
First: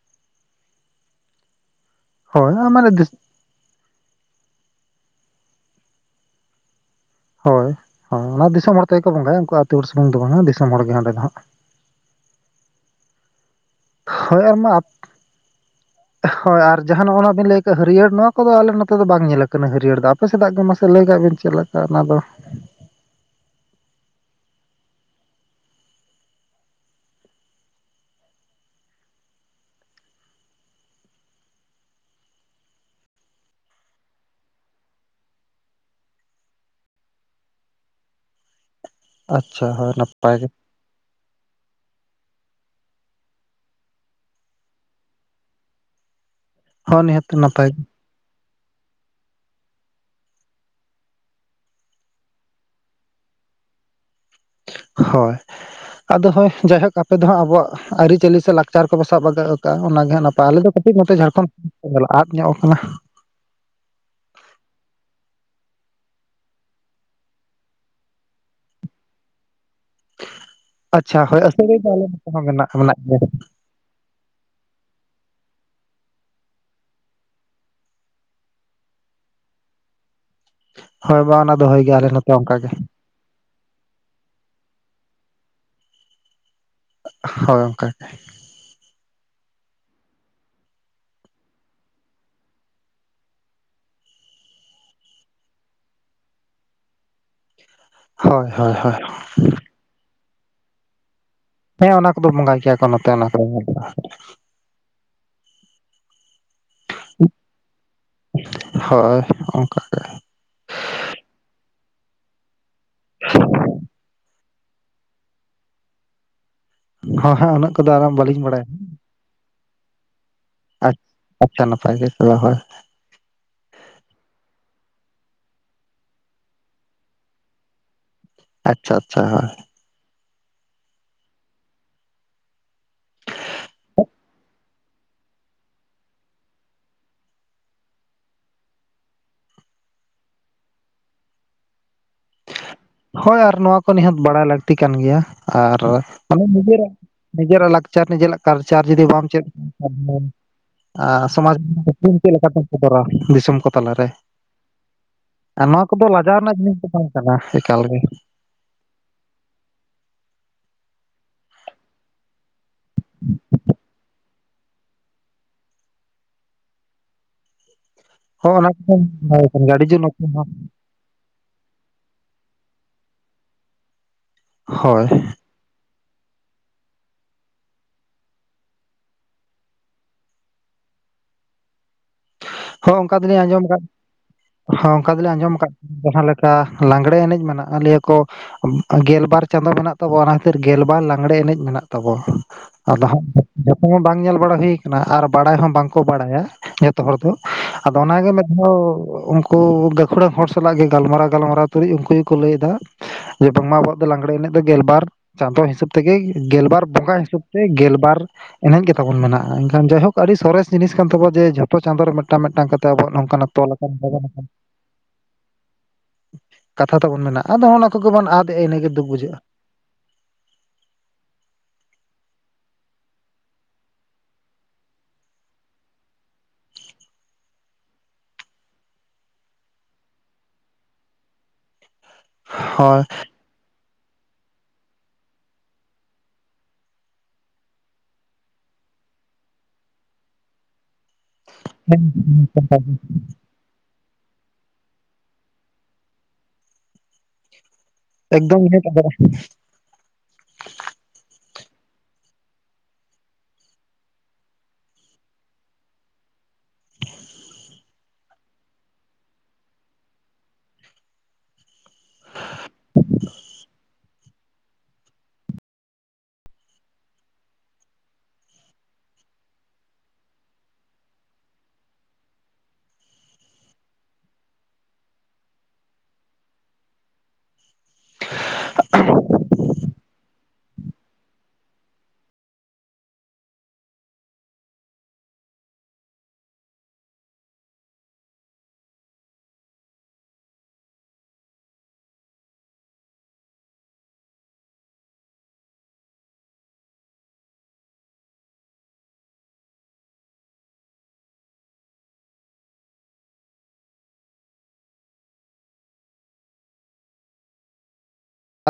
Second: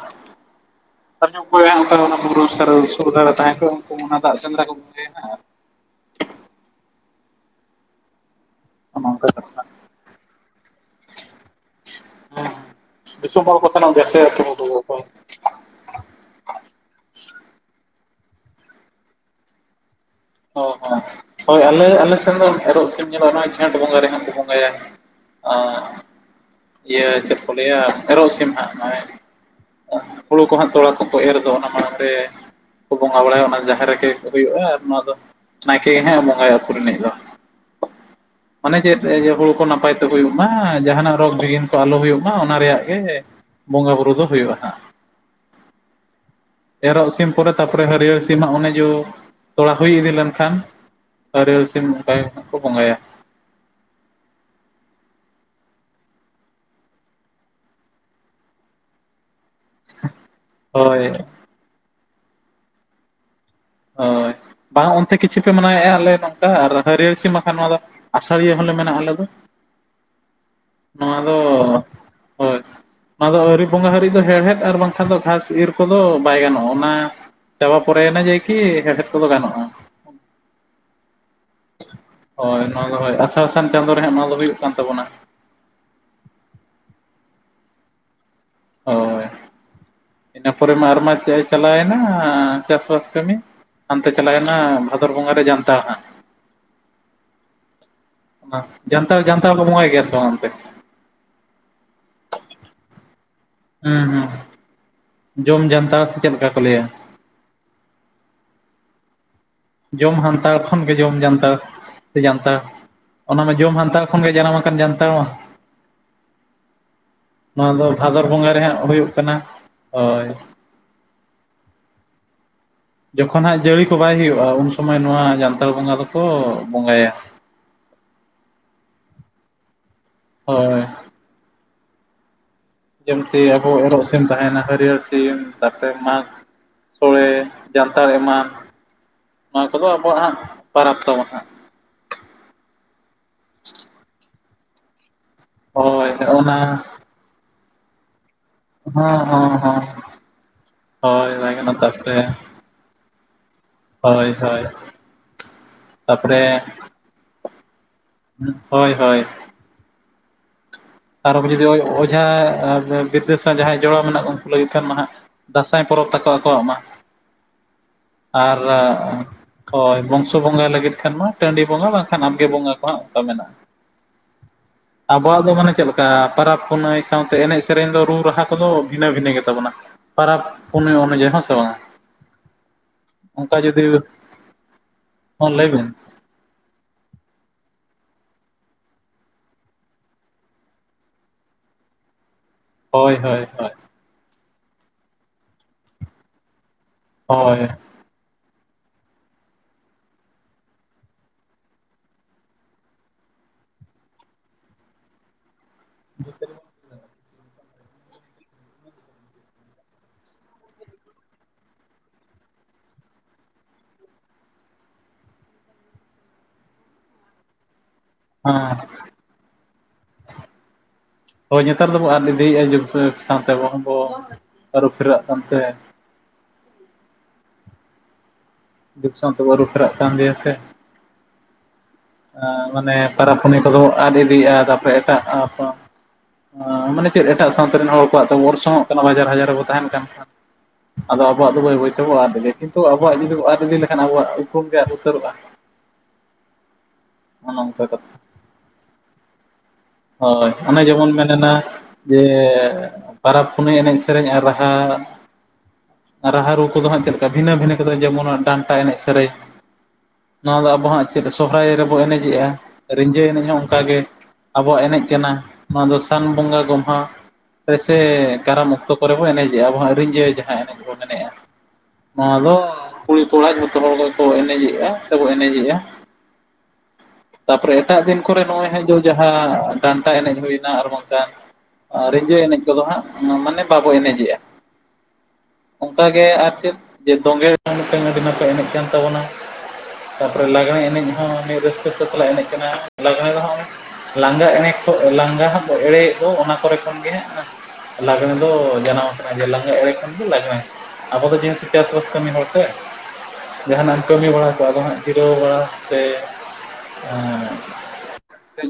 B: ᱟᱨ ᱚᱠᱚᱭ ᱦᱟᱜ ᱚᱱᱠᱟ ᱫᱚ ᱚᱱᱟ ᱵᱩᱨᱩ
A: ᱦᱳᱭ
B: ᱥᱩᱨ
A: ᱢᱟᱱᱮ
B: ᱨᱮ ᱛᱟᱦᱮᱸ ᱠᱚᱜ-ᱟ ᱩᱱᱠᱩ ᱚᱱᱟ ᱫᱟᱜ ᱥᱮᱱᱫᱽᱨᱟ ᱠᱚ ᱵᱚᱸᱜᱟ ᱭᱟ ᱦᱟᱸᱜ
A: ᱦᱳᱭ ᱦᱳᱭ ᱚᱱᱟ ᱫᱤᱥᱚᱢ ᱦᱚᱲ
B: ᱚᱱᱮ
A: ᱛᱮᱜᱮᱠᱚ
B: ᱚᱱᱠᱟ
A: ᱵᱚᱸᱜᱟᱭᱟ ᱩᱱᱠᱩ
B: ᱠᱟᱛᱷᱟ
A: ᱟᱹᱛᱩ ᱦᱚᱲ ᱥᱩᱢᱩᱝ ᱫᱚ ᱵᱟᱝ-ᱟ ᱫᱤᱥᱚᱢ ᱦᱚᱲᱜᱮ ᱦᱟᱸᱰᱮ ᱫᱚ ᱦᱟᱜ
B: ᱦᱮᱸ ᱫᱤᱥᱚᱢ ᱦᱚᱲ ᱠᱚ ᱥᱟᱞᱟᱜ ᱫᱮᱥᱮ ᱟᱪᱷᱟ
A: ᱦᱳᱭ
B: ᱠᱚ
A: ᱟᱨ
B: <unintelligible> ᱜᱟᱯᱟᱞ
A: ᱢᱟ
B: ᱢᱟᱨᱟᱜ-ᱟ
A: ᱦᱳᱭ ᱟᱨ ᱡᱟᱦᱟᱱ ᱱᱟᱵᱱ ᱞᱟᱹᱭ ᱠᱟᱜ ᱦᱟᱹᱨᱭᱟᱹᱲ ᱱᱚᱣᱟ ᱠᱚᱫᱚ ᱟᱞᱮ ᱱᱚᱛᱮ ᱫᱚ ᱵᱟᱝ ᱧᱮᱞ ᱟᱠᱟᱱᱟ ᱦᱟᱹᱨᱭᱟᱹᱲ ᱫᱚ ᱟ
B: ᱚ ᱦᱚᱸ ᱦᱳᱭ ᱟᱞᱮ ᱟᱞᱮ ᱥᱮᱱ ᱫᱚ ᱮᱨᱚᱜ ᱥᱤᱢ ᱧᱮᱞᱚᱜ-ᱟ ᱱᱟᱜ ᱡᱷᱮᱸᱴ ᱵᱚᱸᱜᱟ ᱨᱮ ᱦᱟᱜ ᱠᱚ ᱵᱚᱸᱜᱟᱭᱟ ᱟᱨ ᱤᱭᱟᱹ ᱪᱮᱫ ᱠᱚ ᱞᱟᱹᱭᱟ ᱮᱨᱚᱜ ᱥᱤᱢ ᱦᱟᱸᱜ ᱱᱚᱜᱚᱭ ᱦᱩᱲᱩ ᱠᱚ ᱦᱟᱸᱜ ᱛᱚᱲᱟ ᱠᱚᱠᱚ ᱮᱨ ᱫᱚ ᱚᱱᱟ ᱢᱟᱲᱟᱝ ᱨᱮ ᱠᱚ ᱵᱚᱸᱜᱟ ᱵᱟᱲᱟᱭᱟ ᱚᱱᱟ ᱡᱟᱦᱮ ᱨᱮ ᱜᱮ ᱦᱩᱭᱩᱜᱼᱟ ᱟᱨ ᱱᱚᱣᱟ ᱫᱚ ᱱᱟᱭᱠᱮ ᱦᱮᱸ ᱵᱚᱸᱜᱟᱭᱟ ᱟᱹᱛᱩ ᱨᱤᱱᱤᱡ ᱫᱚ ᱚᱱᱮ ᱪᱮᱫ ᱮ ᱡᱮ ᱦᱩᱲᱩ ᱠᱚ
A: ᱟᱪᱪᱷᱟ ᱦᱳᱭ
B: ᱱᱟᱯᱟᱭ ᱛᱮ ᱦᱳᱭᱳᱜ
A: ᱜᱮ
B: ᱢᱟ ᱡᱟᱦᱟ ᱱᱟᱜ ᱨᱳᱜ ᱵᱤᱜᱷᱤᱱ ᱠᱚ ᱟᱞᱚ ᱦᱳᱭᱳᱜ ᱢᱟ ᱚᱱᱟ ᱨᱮᱭᱟᱜ ᱜᱮ ᱵᱚᱸᱜᱟ ᱵᱩᱨᱩ ᱫᱚ ᱦᱩᱭᱩᱜᱼᱟ ᱦᱟᱸᱜ
A: ᱦᱳᱭ
B: ᱮᱨᱚᱜ
A: ᱱᱤᱦᱟᱹᱛ
B: ᱥᱤᱢ ᱯᱚᱨᱮ
A: ᱱᱟᱯᱟᱭ ᱜᱮ
B: ᱛᱟᱨᱯᱮ ᱦᱟᱹᱨᱭᱟ. ᱲ ᱥᱤᱢᱟᱜ ᱚᱱᱮ ᱡᱚ ᱛᱚᱲᱟ ᱦᱩᱭ ᱤᱫᱤ ᱞᱮᱱᱠᱷᱟᱱ ᱦᱟ. ᱨᱭᱟ. ᱲ ᱥᱤᱢ ᱚᱱᱠᱟ ᱠᱚ ᱵᱚᱸᱜᱟᱭᱟ
A: ᱦᱳᱭ ᱟᱫᱚ ᱦᱳᱭ ᱡᱟᱭ ᱦᱳᱠ ᱟᱯᱮ ᱫᱚ ᱦᱟᱸᱜ ᱟᱵᱚᱣᱟᱜ ᱟᱹᱨᱤ ᱪᱟᱹᱞᱤ ᱥᱮ ᱞᱟᱠᱪᱟᱨ ᱠᱚᱵᱚ ᱥᱟᱵ ᱚᱱᱟ ᱜᱮ ᱦᱟᱝ ᱱᱟᱯ ᱟᱞᱮ ᱫᱚ ᱠᱟᱹᱴᱤᱡ
B: ᱦᱳᱭ
A: ᱱᱚᱛᱮ ᱡᱷᱟᱲᱠᱷᱚᱸᱰ ᱠᱷᱚᱱ ᱟᱫ ᱧᱚᱜ ᱠᱟᱱᱟ
B: ᱦᱳᱭ ᱵᱟᱝ ᱚᱱᱛᱮ ᱠᱤᱪᱷᱩ ᱯᱮ ᱢᱟᱱᱟᱣ ᱮᱫᱼᱟ ᱟᱞᱮ ᱱᱚᱝᱠᱟ ᱟᱨ ᱦᱟᱹᱨᱭᱟᱹᱲ ᱥᱤ ᱵᱟᱠᱷᱟᱱ ᱱᱚᱣᱟ ᱫᱚ ᱟᱥᱟᱲᱤᱭᱟᱹ ᱦᱚᱸᱞᱮ ᱢᱮᱱᱟᱜᱼᱟ ᱟᱞᱮ ᱫᱚ ᱱᱚᱣᱟ
A: ᱟᱪᱪᱷᱟ
B: ᱫᱚ
A: ᱦᱳᱭ ᱟᱹᱥᱟᱹᱲᱤ ᱫᱚ ᱟᱞᱮ ᱱᱚᱛᱮ ᱦᱚᱸ
B: ᱦᱳᱭ
A: ᱢᱮᱱᱟᱜ ᱢᱮᱱᱟᱜ
B: ᱚᱱᱟ
A: ᱜᱮᱭᱟ
B: ᱫᱚ ᱟᱹᱣᱨᱤ ᱵᱚᱸᱜᱟ ᱦᱟᱹᱨᱤᱡ ᱫᱚ ᱦᱮᱲᱦᱮᱫ ᱟᱨ ᱵᱟᱝᱠᱷᱟᱱ ᱫᱚ ᱜᱷᱟᱥ ᱤᱨ ᱠᱚᱫᱚ ᱵᱟᱭ ᱜᱟᱱᱚᱜᱼᱟ ᱚᱱᱟ ᱪᱟᱵᱟ ᱯᱚᱨᱮ ᱠᱤ ᱦᱮᱲᱦᱮᱫ ᱠᱚᱫᱚ ᱜᱟᱱᱚᱼᱟ
A: ᱦᱳᱭ ᱵᱟᱝ ᱚᱱᱟ ᱫᱚ ᱦᱳᱭ ᱜᱮ ᱟᱞᱮ ᱱᱚᱛᱮ ᱚᱱᱠᱟ
B: ᱦᱳᱭ
A: ᱜᱮ
B: ᱱᱚᱣᱟ ᱫᱚ ᱦᱳᱭ ᱟᱥᱟᱲ ᱥᱟᱱ ᱪᱟᱸᱫᱳ ᱨᱮ ᱦᱟᱸᱜ ᱱᱚᱣᱟ ᱫᱚ ᱦᱳᱭᱳᱜ ᱠᱟᱱ ᱛᱟᱵᱚᱱᱟ
A: ᱦᱳᱭ ᱚᱱᱠᱟ ᱜᱮ
B: ᱦᱳᱭ ᱤᱱᱟᱹ ᱯᱚᱨᱮ ᱢᱟ ᱟᱨᱢᱟ ᱪᱟᱞᱟᱣᱮᱱᱟ ᱪᱟᱥᱵᱟᱥ ᱠᱟᱹᱢᱤ ᱦᱟᱱᱛᱮ ᱪᱟᱞᱟᱣᱮᱱᱟ ᱵᱷᱟᱫᱚᱨ ᱵᱚᱸᱜᱟ ᱨᱮ ᱡᱟᱱᱛᱷᱟᱲ
A: ᱦᱳᱭ ᱦᱳᱭ ᱦᱳᱭ
B: ᱡᱟᱱᱛᱷᱟᱲ ᱡᱟᱱᱛᱷᱟᱲ ᱠᱚ ᱵᱚᱸᱜᱟᱭ ᱜᱮᱭᱟ ᱥᱮᱵᱟᱝ ᱚᱱᱛᱮ
A: ᱦᱮᱸ ᱚᱱᱟ ᱠᱚᱫᱚ ᱵᱚᱸᱜᱟ ᱜᱮᱭᱟ ᱚᱱᱟᱛᱮ ᱱᱟ
B: ᱦᱮᱸ ᱦᱮᱸ ᱡᱚᱢ ᱡᱟᱱᱛᱷᱟᱲ ᱥᱮ ᱪᱮᱫ ᱞᱮᱠᱟ ᱠᱚ ᱞᱟᱹᱭᱟ
A: ᱦᱳᱭ
B: ᱡᱚᱢ ᱦᱟᱱᱛᱟᱲ ᱠᱷᱚᱱ ᱜᱮ ᱡᱚᱢ ᱡᱟᱱᱛᱲ ᱥᱮ ᱡᱟᱱᱛᱷᱟᱲ ᱚᱱᱟᱢᱟ ᱡᱚᱢ ᱦᱟᱱᱛᱟᱲ ᱠᱷᱚᱱᱜᱮ ᱡᱟᱱᱟᱢ ᱟᱠᱟᱱ ᱡᱟᱱᱛᱷᱟᱲ ᱢᱟ
A: ᱦᱚᱸ ᱦᱟᱸᱜ
B: ᱱᱚᱣᱟ
A: ᱩᱱᱟᱹᱜ
B: ᱫᱚ
A: ᱠᱚᱫᱚ ᱟᱨ
B: ᱵᱷᱟᱫᱚᱨ
A: ᱵᱟᱹᱞᱤᱧ
B: ᱵᱚᱸᱜᱟ ᱨᱮ
A: ᱵᱟᱲᱟᱭᱟ
B: ᱦᱟᱸᱜ ᱦᱩᱭᱩᱜ ᱠᱟᱱᱟ ᱦᱳᱭ
A: ᱟᱪ ᱟᱪᱪᱷᱟ ᱱᱟᱯᱟᱭ ᱜᱮ ᱪᱚᱵ <inaudible> ᱦᱳᱭ
B: ᱡᱚᱠᱷᱚᱱ ᱦᱟᱸᱜ ᱡᱟᱹᱲᱤ ᱠᱚ ᱵᱟᱭ ᱦᱩᱭᱩᱜᱼᱟ ᱩᱱ ᱥᱚᱢᱚᱭ ᱱᱚᱣᱟ ᱡᱟᱱᱛᱷᱟᱲ ᱵᱚᱸᱜᱟ ᱫᱚᱠᱚ ᱵᱚᱸᱜᱟᱭᱟ
A: ᱟᱪᱪᱷᱟ ᱟᱪᱪᱷᱟ
B: ᱦᱳᱭ ᱡᱮᱢᱛᱤ ᱟᱵᱚ ᱮᱨᱚᱜ ᱥᱤᱢ ᱛᱟᱦᱮᱱᱟ ᱦᱟᱹᱨᱭᱟᱹᱲ ᱥᱤᱢ ᱛᱟᱯᱚᱨᱮ ᱢᱟᱜᱷ ᱥᱳᱲᱮ ᱡᱟᱱᱛᱷᱟᱲ ᱮᱢᱟᱱ ᱱᱚᱣᱟ ᱠᱚᱫᱚ ᱟᱵᱚᱣᱟᱜ ᱦᱟᱸᱜ ᱯᱟᱨᱟᱵᱽ ᱛᱟᱵᱚᱱ ᱦᱟᱸᱜ
A: ᱦᱳᱭ ᱟᱨ ᱱᱚᱣᱟ ᱠᱚ ᱱᱤᱦᱟᱹᱛ ᱵᱟᱲᱟᱭ ᱞᱟᱹᱠᱛᱤ ᱠᱟᱱ ᱜᱮᱭᱟ ᱟᱨ
B: ᱦᱳᱭ
A: ᱢᱟᱱᱮ
B: ᱚᱱᱟ
A: ᱱᱤᱡᱮᱨᱟᱜ ᱱᱤᱡᱮᱨᱟᱜ ᱞᱟᱠᱪᱟᱨ ᱱᱤᱡᱮᱨᱟᱜ ᱠᱟᱞᱪᱟᱨ ᱡᱩᱫᱤ
B: ᱦᱚᱸ
A: ᱵᱟᱢ ᱪᱮᱫ
B: ᱦᱚᱸ ᱦᱚᱸ ᱦᱳᱭ ᱚᱱᱟ ᱠᱟᱱᱟ
A: ᱥᱚᱢᱟᱡᱩᱢ
B: ᱛᱟᱨᱯᱚᱨᱮ
A: ᱪᱮᱫ ᱞᱮᱠᱟᱛᱮ ᱚᱨᱟ ᱫᱤᱥᱚᱢ ᱠᱚ ᱛᱟᱞᱟᱨᱮ
B: ᱦᱳᱭ ᱦᱳᱭ
A: ᱟᱨ ᱱᱚᱣᱟ ᱠᱚᱫᱚ ᱞᱟᱡᱟᱣ
B: ᱛᱟᱯᱚᱨᱮ
A: ᱨᱮᱱᱟᱜ ᱡᱤᱱᱤᱥ ᱫᱚ ᱵᱟᱝ ᱠᱟᱱᱟ ᱮᱠᱟᱞ ᱜᱮ
B: ᱦᱳᱭ ᱦᱳᱭ ᱟᱨ ᱡᱩᱫᱤ ᱚᱡᱷᱟ ᱵᱤᱨᱫᱮᱥ ᱡᱟᱦᱟᱸᱭ ᱡᱚᱲᱟᱣ ᱢᱮᱱᱟᱜ ᱠᱚ ᱩᱱᱠᱩ ᱞᱟᱹᱜᱤᱫ ᱠᱷᱟᱱ ᱢᱟ ᱦᱟᱜ ᱫᱟᱸᱥᱟᱭ ᱯᱚᱨᱚᱵᱽ ᱛᱟᱠᱚ ᱟᱠᱚᱣᱟᱜ ᱢᱟ
A: ᱦᱚᱸ
B: ᱟᱨ
A: ᱚᱱᱟ ᱠᱚᱫᱚ ᱜᱟᱹᱰᱤ ᱡᱩ
B: ᱦᱳᱭ
A: ᱱᱚᱛᱮ
B: ᱵᱚᱝᱥᱚ
A: ᱦᱚᱸ
B: ᱵᱚᱸᱜᱟᱭ ᱞᱟᱹᱜᱤᱫ ᱠᱷᱟᱱ ᱢᱟ ᱴᱟᱺᱰᱤ ᱵᱚᱸᱜᱟ ᱵᱟᱝᱠᱷᱟᱱ ᱟᱵᱜᱮ ᱵᱚᱸᱜᱟ ᱠᱚᱦᱟᱜ ᱚᱱᱠᱟ ᱢᱮᱱᱟᱜᱼᱟ
A: ᱦᱳᱭ
B: ᱟᱵᱚᱣᱟᱜ ᱫᱚ ᱢᱟᱱᱮ ᱪᱮᱫ ᱞᱮᱠᱟ ᱯᱚᱨᱟᱵᱽ ᱯᱩᱱᱟᱹᱭ ᱥᱟᱶᱛᱮ ᱮᱱᱮᱡ ᱥᱮᱨᱮᱧ ᱫᱚ ᱨᱩ ᱨᱟᱦᱟ ᱠᱚᱫᱚ ᱵᱷᱤᱱᱟᱹ ᱵᱷᱤᱱᱟᱹ ᱜᱮᱛᱟ ᱵᱚᱱᱟ ᱯᱟᱨᱟᱵᱽ ᱯᱩᱱᱟᱹᱭ ᱚᱱᱩᱡᱟᱭᱤ ᱦᱮᱸ ᱥᱮ ᱵᱟᱝ
A: ᱦᱚᱸ ᱚᱱᱠᱟ ᱫᱚᱞᱤᱧ ᱟᱸᱡᱚᱢ ᱟᱠᱟᱫ ᱦᱚᱸ ᱚᱱᱠᱟ ᱫᱚᱞᱤᱧ ᱟᱸᱡᱚᱢ
B: ᱞᱟᱹᱭ
A: ᱟᱠᱟᱫ
B: ᱵᱤᱱ
A: ᱡᱟᱦᱟᱸ ᱞᱮᱠᱟ ᱞᱮᱠᱟ ᱞᱟᱜᱽᱲᱮ ᱮᱱᱮᱡ ᱢᱮᱱᱟᱜᱼᱟ ᱞᱤᱭᱟᱹ ᱠᱚ ᱜᱮᱞᱵᱟᱨ ᱪᱟᱸᱫᱳ ᱢᱮᱱᱟᱜ ᱛᱟᱵᱚᱱᱟ ᱚᱱᱟ ᱠᱷᱟᱹᱛᱤᱨ ᱜᱮᱞᱵᱟᱨ ᱞᱟᱝᱜᱽᱲᱮ ᱮᱱᱮᱡ ᱢᱮᱱᱟᱜ ᱛᱟᱵᱚᱱᱟ᱾ ᱟᱫᱚ
B: ᱦᱳᱭ
A: ᱦᱟᱸᱜ
B: ᱦᱳᱭ ᱦᱳᱭ
A: ᱡᱷᱚᱛᱚ ᱵᱟᱝ ᱧᱮᱞ ᱵᱟᱲᱟ ᱦᱩᱭ ᱟᱠᱟᱱᱟ ᱟᱨ ᱵᱟᱲᱟᱭ ᱦᱚᱸ ᱵᱟᱝᱠᱚ ᱵᱟᱲᱟᱭᱟ ᱡᱷᱚᱛᱚ ᱦᱚᱲ ᱫᱚ
B: ᱦᱳᱭ
A: ᱟᱫᱚ ᱚᱱᱟᱜᱮ ᱢᱤᱫ ᱫᱷᱟᱣ ᱩᱱᱠᱩ ᱜᱟᱹᱠᱷᱩᱲᱟᱹ ᱦᱚᱲ ᱥᱟᱞᱟᱜ ᱜᱮ ᱜᱟᱞᱢᱟᱨᱟᱣ ᱜᱟᱞᱢᱟᱨᱟᱣ ᱛᱩᱞᱩᱡ ᱩᱱᱠᱩ ᱜᱮᱠᱚ ᱞᱟᱹᱭ ᱫᱟ, ᱡᱮ ᱵᱟᱝᱢᱟ ᱟᱵᱚᱣᱟᱜ ᱫᱚ ᱞᱟᱜᱽᱲᱮ ᱮᱱᱮᱡ ᱫᱚ ᱜᱮᱞᱵᱟᱨ ᱪᱟᱸᱫᱳ ᱦᱤᱥᱟᱹᱵ ᱛᱮᱜᱮ ᱜᱮᱞᱵᱟᱨ ᱵᱚᱸᱜᱟ ᱦᱤᱥᱟᱹᱵ ᱜᱮᱞᱵᱟᱨ ᱮᱱᱮᱡ ᱜᱮᱛᱟᱵᱚᱱ ᱢᱮᱱᱟᱜᱼᱟ, ᱮᱱᱠᱷᱟᱱ ᱡᱟᱭᱦᱳᱠ ᱟᱹᱰᱤ ᱥᱚᱨᱮᱥ ᱡᱤᱱᱤᱥ ᱠᱟᱱ ᱛᱟᱵᱱᱟ ᱡᱮ ᱡᱷᱚᱛᱚ ᱪᱟᱸᱫᱳ ᱨᱮ ᱢᱤᱫᱴᱟᱝ ᱢᱤᱫᱴᱟᱝ ᱠᱟᱛᱮ ᱟᱵᱚᱣᱟᱜ ᱱᱚᱝᱠᱟᱱᱟᱜ ᱛᱚᱞ ᱟᱠᱟᱱ ᱛᱟᱵᱚᱱᱟ᱾ ᱠᱟᱛᱷᱟ ᱛᱟᱵᱚᱱ ᱢᱮᱱᱟ ᱟᱫᱚ ᱚᱱᱟ ᱠᱚᱜᱮ ᱵᱚᱱ ᱟᱫᱮᱜᱼᱟ
B: ᱦᱮᱸ
A: ᱤᱱᱟᱹᱜᱮ ᱫᱩᱠ ᱵᱩᱡᱷᱟᱹᱜᱼᱟ᱾
B: ᱦᱳᱭ ᱱᱮᱛᱟᱨ ᱫᱚᱵᱚᱱ ᱟᱫ ᱤᱫᱤᱭᱮᱫᱼᱟ ᱡᱮ ᱥᱟᱶᱛᱮ ᱟᱵᱚ ᱦᱚᱸᱵᱚ ᱟᱹᱨᱩ ᱯᱷᱮᱨᱟᱜ ᱠᱟᱱᱛᱮ, ᱫᱩᱠ ᱥᱟᱶᱛᱮ ᱵᱚ ᱟᱨᱩᱯᱷᱮᱨᱟᱜ ᱠᱟᱱ ᱫᱤᱭᱟᱛᱮ ᱢᱟᱱᱮ
A: ᱦᱳᱭ
B: ᱯᱚᱨᱟᱽᱯᱩᱱᱤ ᱠᱚᱫᱚ ᱟᱫ ᱤᱫᱤᱭᱜᱼᱟ ᱛᱟᱨᱯᱚᱨᱮ ᱮᱴᱟᱜ ᱢᱟᱱᱮ ᱪᱮᱫ ᱮᱴᱟᱜ ᱥᱟᱶᱛᱟ ᱨᱮᱱ ᱦᱚᱲ ᱠᱚᱣᱟᱜ ᱛᱚ ᱚᱨᱥᱚᱝᱚᱜ ᱠᱟᱱᱟ ᱵᱟᱡᱟᱨ ᱦᱟᱡᱟᱨ ᱨᱮᱵᱚ ᱛᱟᱦᱮᱱ ᱠᱟᱱ ᱠᱷᱟᱱ, ᱟᱫᱚ ᱟᱵᱚᱣᱟᱜ ᱫᱚ ᱵᱟᱹᱭ ᱵᱟᱹᱭᱛᱮᱟᱵᱚᱱ ᱟᱫ ᱤᱫᱤ ᱠᱤᱱᱛᱩ ᱟᱵᱚᱣᱟᱜ ᱡᱩᱫᱤ ᱟᱫ ᱤᱫ ᱞᱮᱠᱷᱟᱱ ᱟᱵᱚᱣᱟᱜᱯᱠᱩᱢ ᱜᱮ ᱟᱫ ᱩᱛᱟᱹᱨᱚᱜᱼᱟ᱾ ᱚᱱᱚ ᱚᱝᱠᱟ ᱠᱟᱮᱛ,
A: ᱮᱠᱫᱚᱢ ᱜᱮ <unintelligible>
B: ᱦᱳᱭ ᱚᱱᱮ ᱡᱮᱢᱚᱱ ᱢᱮᱱ ᱮᱱᱟ, ᱡᱮ ᱯᱟᱨᱟᱵᱽᱼ ᱯᱩᱱᱟᱹᱭ ᱮᱱᱮᱡᱼᱥᱮᱨᱮᱧ ᱟᱨ ᱨᱟᱦᱟ, ᱨᱟᱦᱟ ᱨᱩ ᱠᱚᱫᱚ ᱦᱟᱸᱜ ᱪᱮᱫ ᱞᱮᱠᱟ ᱵᱷᱤᱱᱟᱹ ᱵᱷᱤᱱᱟᱹ ᱠᱚᱫᱚ ᱡᱮᱢᱚᱱ ᱰᱟᱱᱴᱟ ᱮᱱᱮᱡᱼᱥᱮᱨᱮᱧ, ᱱᱚᱣᱟ ᱫᱚ ᱟᱵᱚ ᱦᱟᱸᱜ ᱪᱮᱫ ᱥᱚᱦᱚᱨᱟᱭ ᱨᱮᱵᱚ ᱮᱱᱮᱡᱮᱜᱼᱟ ᱨᱤᱸᱡᱟᱹ ᱮᱱᱮᱡ ᱦᱚᱸ ᱚᱱᱠᱟᱜ ᱜᱮ, ᱟᱵᱚᱣᱟᱜ ᱮᱱᱮᱡ ᱠᱟᱱᱟ ᱱᱚᱣᱟ ᱫᱚ ᱥᱟᱱ ᱵᱚᱸᱜᱟ ᱜᱚᱢᱦᱟ, ᱥᱮ ᱠᱟᱨᱟᱢ ᱚᱠᱛᱚ ᱠᱚᱨᱮ ᱵᱚᱱ ᱮᱱᱮᱡᱮᱜᱼᱟ ᱟᱵᱚ ᱟᱹᱨᱤᱧ ᱡᱟᱹ ᱡᱟᱦᱟᱸ ᱮᱱᱮᱡ ᱵᱚᱱ ᱢᱮᱱᱮᱫᱼᱟ, ᱱᱚᱣᱟ ᱫᱚ ᱠᱩᱲᱤ ᱠᱚᱲᱟ ᱡᱚᱛᱚ ᱦᱚᱲ ᱜᱮᱠᱚ ᱮᱱᱮᱡᱮᱜᱼᱟ ᱥᱮᱠᱚ ᱮᱱᱮᱡᱮᱜᱼᱟ᱾ ᱛᱟᱯᱚᱨᱮ ᱮᱴᱟᱜ ᱫᱤᱱ ᱠᱚᱨᱮ ᱱᱚᱜᱼᱚᱭ ᱦᱟᱸᱜ <unintelligible> ᱡᱟᱦᱟᱸ ᱜᱷᱟᱱᱴᱟ ᱮᱱᱮᱡ ᱦᱩᱭᱱᱟ ᱟᱨ ᱵᱟᱝᱠᱷᱟᱱ, ᱨᱸᱤᱡᱟᱹ ᱮᱱᱮᱡ ᱠᱚᱫᱚ ᱦᱟᱸᱜ ᱢᱟᱱᱮ ᱵᱟᱵᱚ ᱮᱱᱮᱡᱮᱜᱼᱟ᱾ ᱚᱱᱠᱟ ᱜᱮ ᱟᱨ ᱪᱮᱫ ᱫᱚᱝᱜᱮ ᱨᱮᱦᱚᱸ ᱢᱤᱫᱴᱟᱝ ᱟᱹᱰᱤ ᱱᱟᱯᱟᱭ ᱮᱱᱮᱡ ᱠᱟᱱ ᱛᱟᱵᱚᱱᱟ᱾ ᱛᱟᱯᱚᱨᱮ ᱞᱟᱜᱽᱲᱮ ᱮᱱᱮᱡ ᱦᱚᱸ ᱱ <unintelligible> ᱨᱟᱹᱥᱠᱟᱹ ᱥᱟᱹᱛᱞᱟᱭ ᱮᱱᱮᱡ ᱠᱟᱱᱟ, ᱞᱟᱜᱽᱲᱮ ᱨᱮᱦᱚᱸ ᱞᱟᱸᱜᱟ <unintelligible> ᱞᱟᱸᱜᱟ ᱦᱟᱸᱜ ᱮᱲᱮ ᱫᱚ ᱚᱱᱟ ᱠᱚᱨᱮ ᱠᱷᱚᱱᱜᱮ ᱦᱟᱸᱜ, ᱞᱟᱜᱽᱬᱮ ᱫᱚ ᱡᱟᱱᱟᱢ ᱠᱟᱱᱟ ᱡᱮ ᱞᱟᱜᱽᱬᱮ ᱮᱲᱮ ᱠᱷᱚᱱ ᱜᱮ ᱞᱟᱜᱽᱬᱮ ᱟᱵᱚ ᱫᱚ ᱡᱮᱦᱮᱛᱩ ᱪᱟᱥᱵᱟᱥ ᱠᱟᱹᱢᱤ ᱦᱚᱲ ᱥᱮ, ᱡᱟᱦᱟᱱᱟᱜ ᱮᱢ ᱠᱟᱹᱢᱤ ᱵᱟᱲᱟ ᱠᱟᱜ-ᱟ ᱡᱟᱸᱦᱟᱱᱟᱜ ᱡᱤᱨᱟᱹᱣ ᱵᱟᱲᱟ ᱥᱮ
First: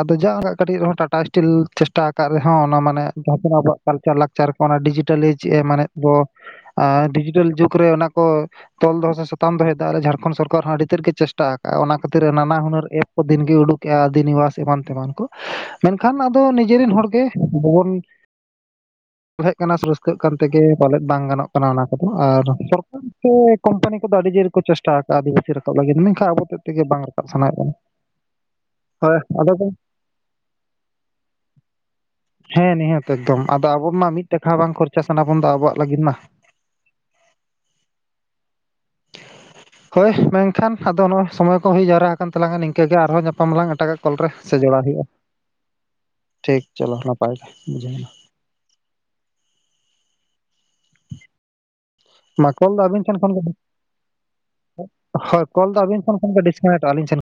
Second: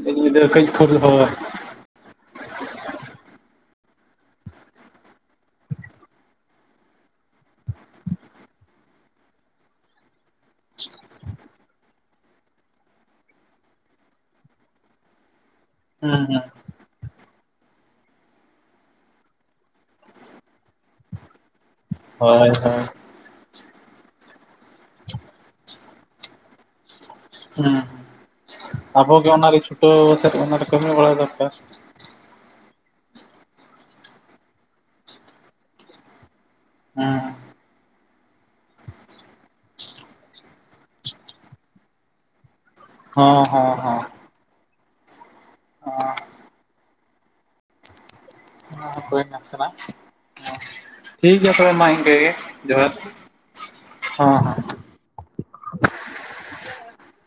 A: ᱟᱫᱚ
B: ᱧᱤᱫᱟᱹ
A: ᱡᱟᱜᱟ <unintelligible>
B: ᱠᱟᱹᱡ
A: ᱠᱟᱹᱴᱤᱡ
B: ᱠᱷᱩᱞ
A: ᱨᱮᱦᱚᱸ
B: ᱦᱳᱭ
A: ᱴᱟᱴᱟ ᱥᱤᱥᱴᱤᱞ ᱪᱮᱥᱴᱟ ᱟᱠᱟᱫ <unintelligible> ᱨᱮᱦᱚᱸ ᱚᱱᱟ ᱢᱟᱱᱮ ᱡᱟᱦᱟᱸ ᱛᱤᱱᱟᱹᱜ ᱟᱵᱚᱣᱟᱜ ᱠᱟᱞᱪᱟᱨ ᱞᱟᱠᱪᱟᱨ ᱠᱚ ᱚᱱᱟ ᱰᱤᱡᱤᱴᱮᱞᱤ ᱪᱮᱫ ᱮ ᱢᱟᱱᱮ ᱵᱚ ᱰᱤᱡᱤᱴᱮᱞ ᱡᱩᱜᱽ ᱨᱮ ᱚᱱᱟ ᱠᱚ ᱛᱚᱞ ᱫᱚᱦᱚ ᱥᱮ ᱥᱟᱛᱟᱢ ᱫᱚᱦᱚᱭᱮᱫᱟ ᱟᱞᱮ ᱡᱷᱟᱲᱠᱷᱚᱸᱰ ᱥᱚᱨ ᱠᱟᱨ ᱦᱚᱸ ᱟᱹᱰᱤ ᱛᱮᱫ ᱜᱮ ᱪᱮᱥᱴᱟ ᱟᱠᱫᱼᱟ ᱚᱱᱟ ᱠᱷᱟᱹᱛᱤᱨ ᱨᱮ ᱱᱟᱱᱟ ᱦᱩᱱᱟᱹᱨ ᱮᱯ ᱠᱚ ᱫᱤᱱᱜᱮ ᱩᱰᱩᱠᱮᱫᱼᱟ ᱟᱹᱫᱤ ᱮᱢᱟᱱ ᱛᱮᱢᱟᱱ ᱠᱚ ᱢᱮᱱᱠᱷᱟᱱ
B: ᱦᱩᱸ
A: ᱟᱫᱚ
B: ᱦᱩᱸ
A: ᱱᱤᱡᱮᱨ ᱨᱮᱱ ᱦᱚᱲ ᱜᱮ ᱟᱵᱚ ᱵᱚᱱ ᱯᱟᱞᱦᱮᱫ ᱠᱟᱱᱟ ᱥᱮ ᱨᱟᱹᱥᱠᱟᱹᱜ ᱠᱟᱱ ᱛᱮᱜᱮ ᱯᱟᱞᱮᱫ ᱵᱟᱝ ᱜᱟᱱᱚᱜ ᱜᱟᱱᱟᱜ ᱚᱱᱟ ᱱᱟ ᱠᱚᱫᱚ ᱟᱨ
B: ᱦᱳᱭ ᱦᱳᱭ
A: ᱥᱚᱨᱟᱨ <unintelligible> ᱥᱮ ᱠᱳᱢᱯᱟᱱᱤ ᱠᱚᱫᱚ ᱟᱹᱰᱤ ᱡᱳᱨ ᱜᱮ ᱠᱚ ᱪᱮᱥᱴᱟ ᱟᱠᱟᱫ ᱟᱹᱫᱤᱵᱟᱹᱥᱤ ᱨᱟᱠᱟᱵ ᱞᱟᱹᱜᱤᱫ ᱢᱮᱱᱠᱷᱟᱱ ᱟᱵᱚ ᱛᱮᱫ ᱛᱮᱜᱮ ᱵᱟᱝ ᱨᱟᱠᱟᱵ ᱥᱟᱱᱟᱭᱮᱫ ᱵᱚᱱᱟ,
B: <unintelligible>
A: <unintelligible>
B: ᱪᱷᱩᱴᱟᱹ ᱥᱮ ᱚᱱᱟ ᱨᱮ ᱠᱟᱹᱢᱤ ᱵᱟᱲᱟ ᱫᱚᱨᱠᱟᱨ᱾
A: ᱦᱮᱸ ᱱᱤᱦᱟᱹᱛ ᱮᱠᱫᱚᱢ ᱟᱫᱚ ᱟᱵᱚ ᱢᱟ ᱢᱤᱫ ᱴᱟᱠᱟ ᱦᱚᱸ ᱵᱟᱝ ᱠᱷᱚᱨᱪᱟ ᱥᱟᱱᱟ ᱵᱚᱱ ᱫᱚ ᱟᱵᱚᱣᱟᱜ ᱞᱟᱹᱜᱤᱫ ᱢᱟ᱾
B: ᱦᱮᱸ
A: ᱦᱳᱭ ᱢᱮᱱᱠᱷᱟᱱ ᱟᱫᱚ ᱱᱚᱜ ᱥᱚᱢᱚᱭ ᱠᱚ ᱦᱩᱭ ᱡᱟᱣᱨᱟ ᱠᱟᱱ ᱛᱟᱞᱟᱝᱟ ᱱᱤᱝᱠᱟᱹᱜ ᱜᱮ ᱟᱨᱦᱚᱸ
B: ᱦᱚᱸ
A: ᱧᱟᱯᱟᱢᱟᱞᱟᱝ
B: ᱦᱚᱸ
A: ᱮᱴᱟᱜᱟᱜ ᱠᱚᱞ ᱨᱮ ᱥᱮ ᱡᱚᱲᱟᱣ ᱦᱩᱭᱩᱜᱼᱟ᱾
B: ᱦᱚᱸ
A: ᱴᱷᱤᱠ ᱪᱚᱞᱚ ᱱᱟᱯᱟᱭ ᱜᱮ ᱡᱚᱦᱟᱨ᱾
B: <unintelligible> ᱴᱷᱤᱠ ᱜᱮᱭᱟ ᱛᱚᱵᱮ ᱢᱟ ᱤᱱᱠᱟᱹ ᱜᱮ
A: ᱢᱟ ᱠᱚᱞ ᱫᱚ
B: ᱡᱚᱦᱟᱨ,
A: ᱟᱹᱵᱤᱱ ᱴᱷᱮᱱ ᱠᱷᱚᱱ ᱜᱮ
B: ᱦᱮᱸ ᱦᱮᱸ᱾
A: ᱦᱳᱭ ᱠᱚᱞ ᱫᱚ ᱟᱵᱤᱱ ᱥᱮᱱ ᱠᱷᱚᱱ ᱜᱮ ᱰᱤᱥᱠᱟᱱᱮᱠᱴᱚᱜ-ᱟ ᱟᱹᱞᱤᱧ ᱥᱮᱱ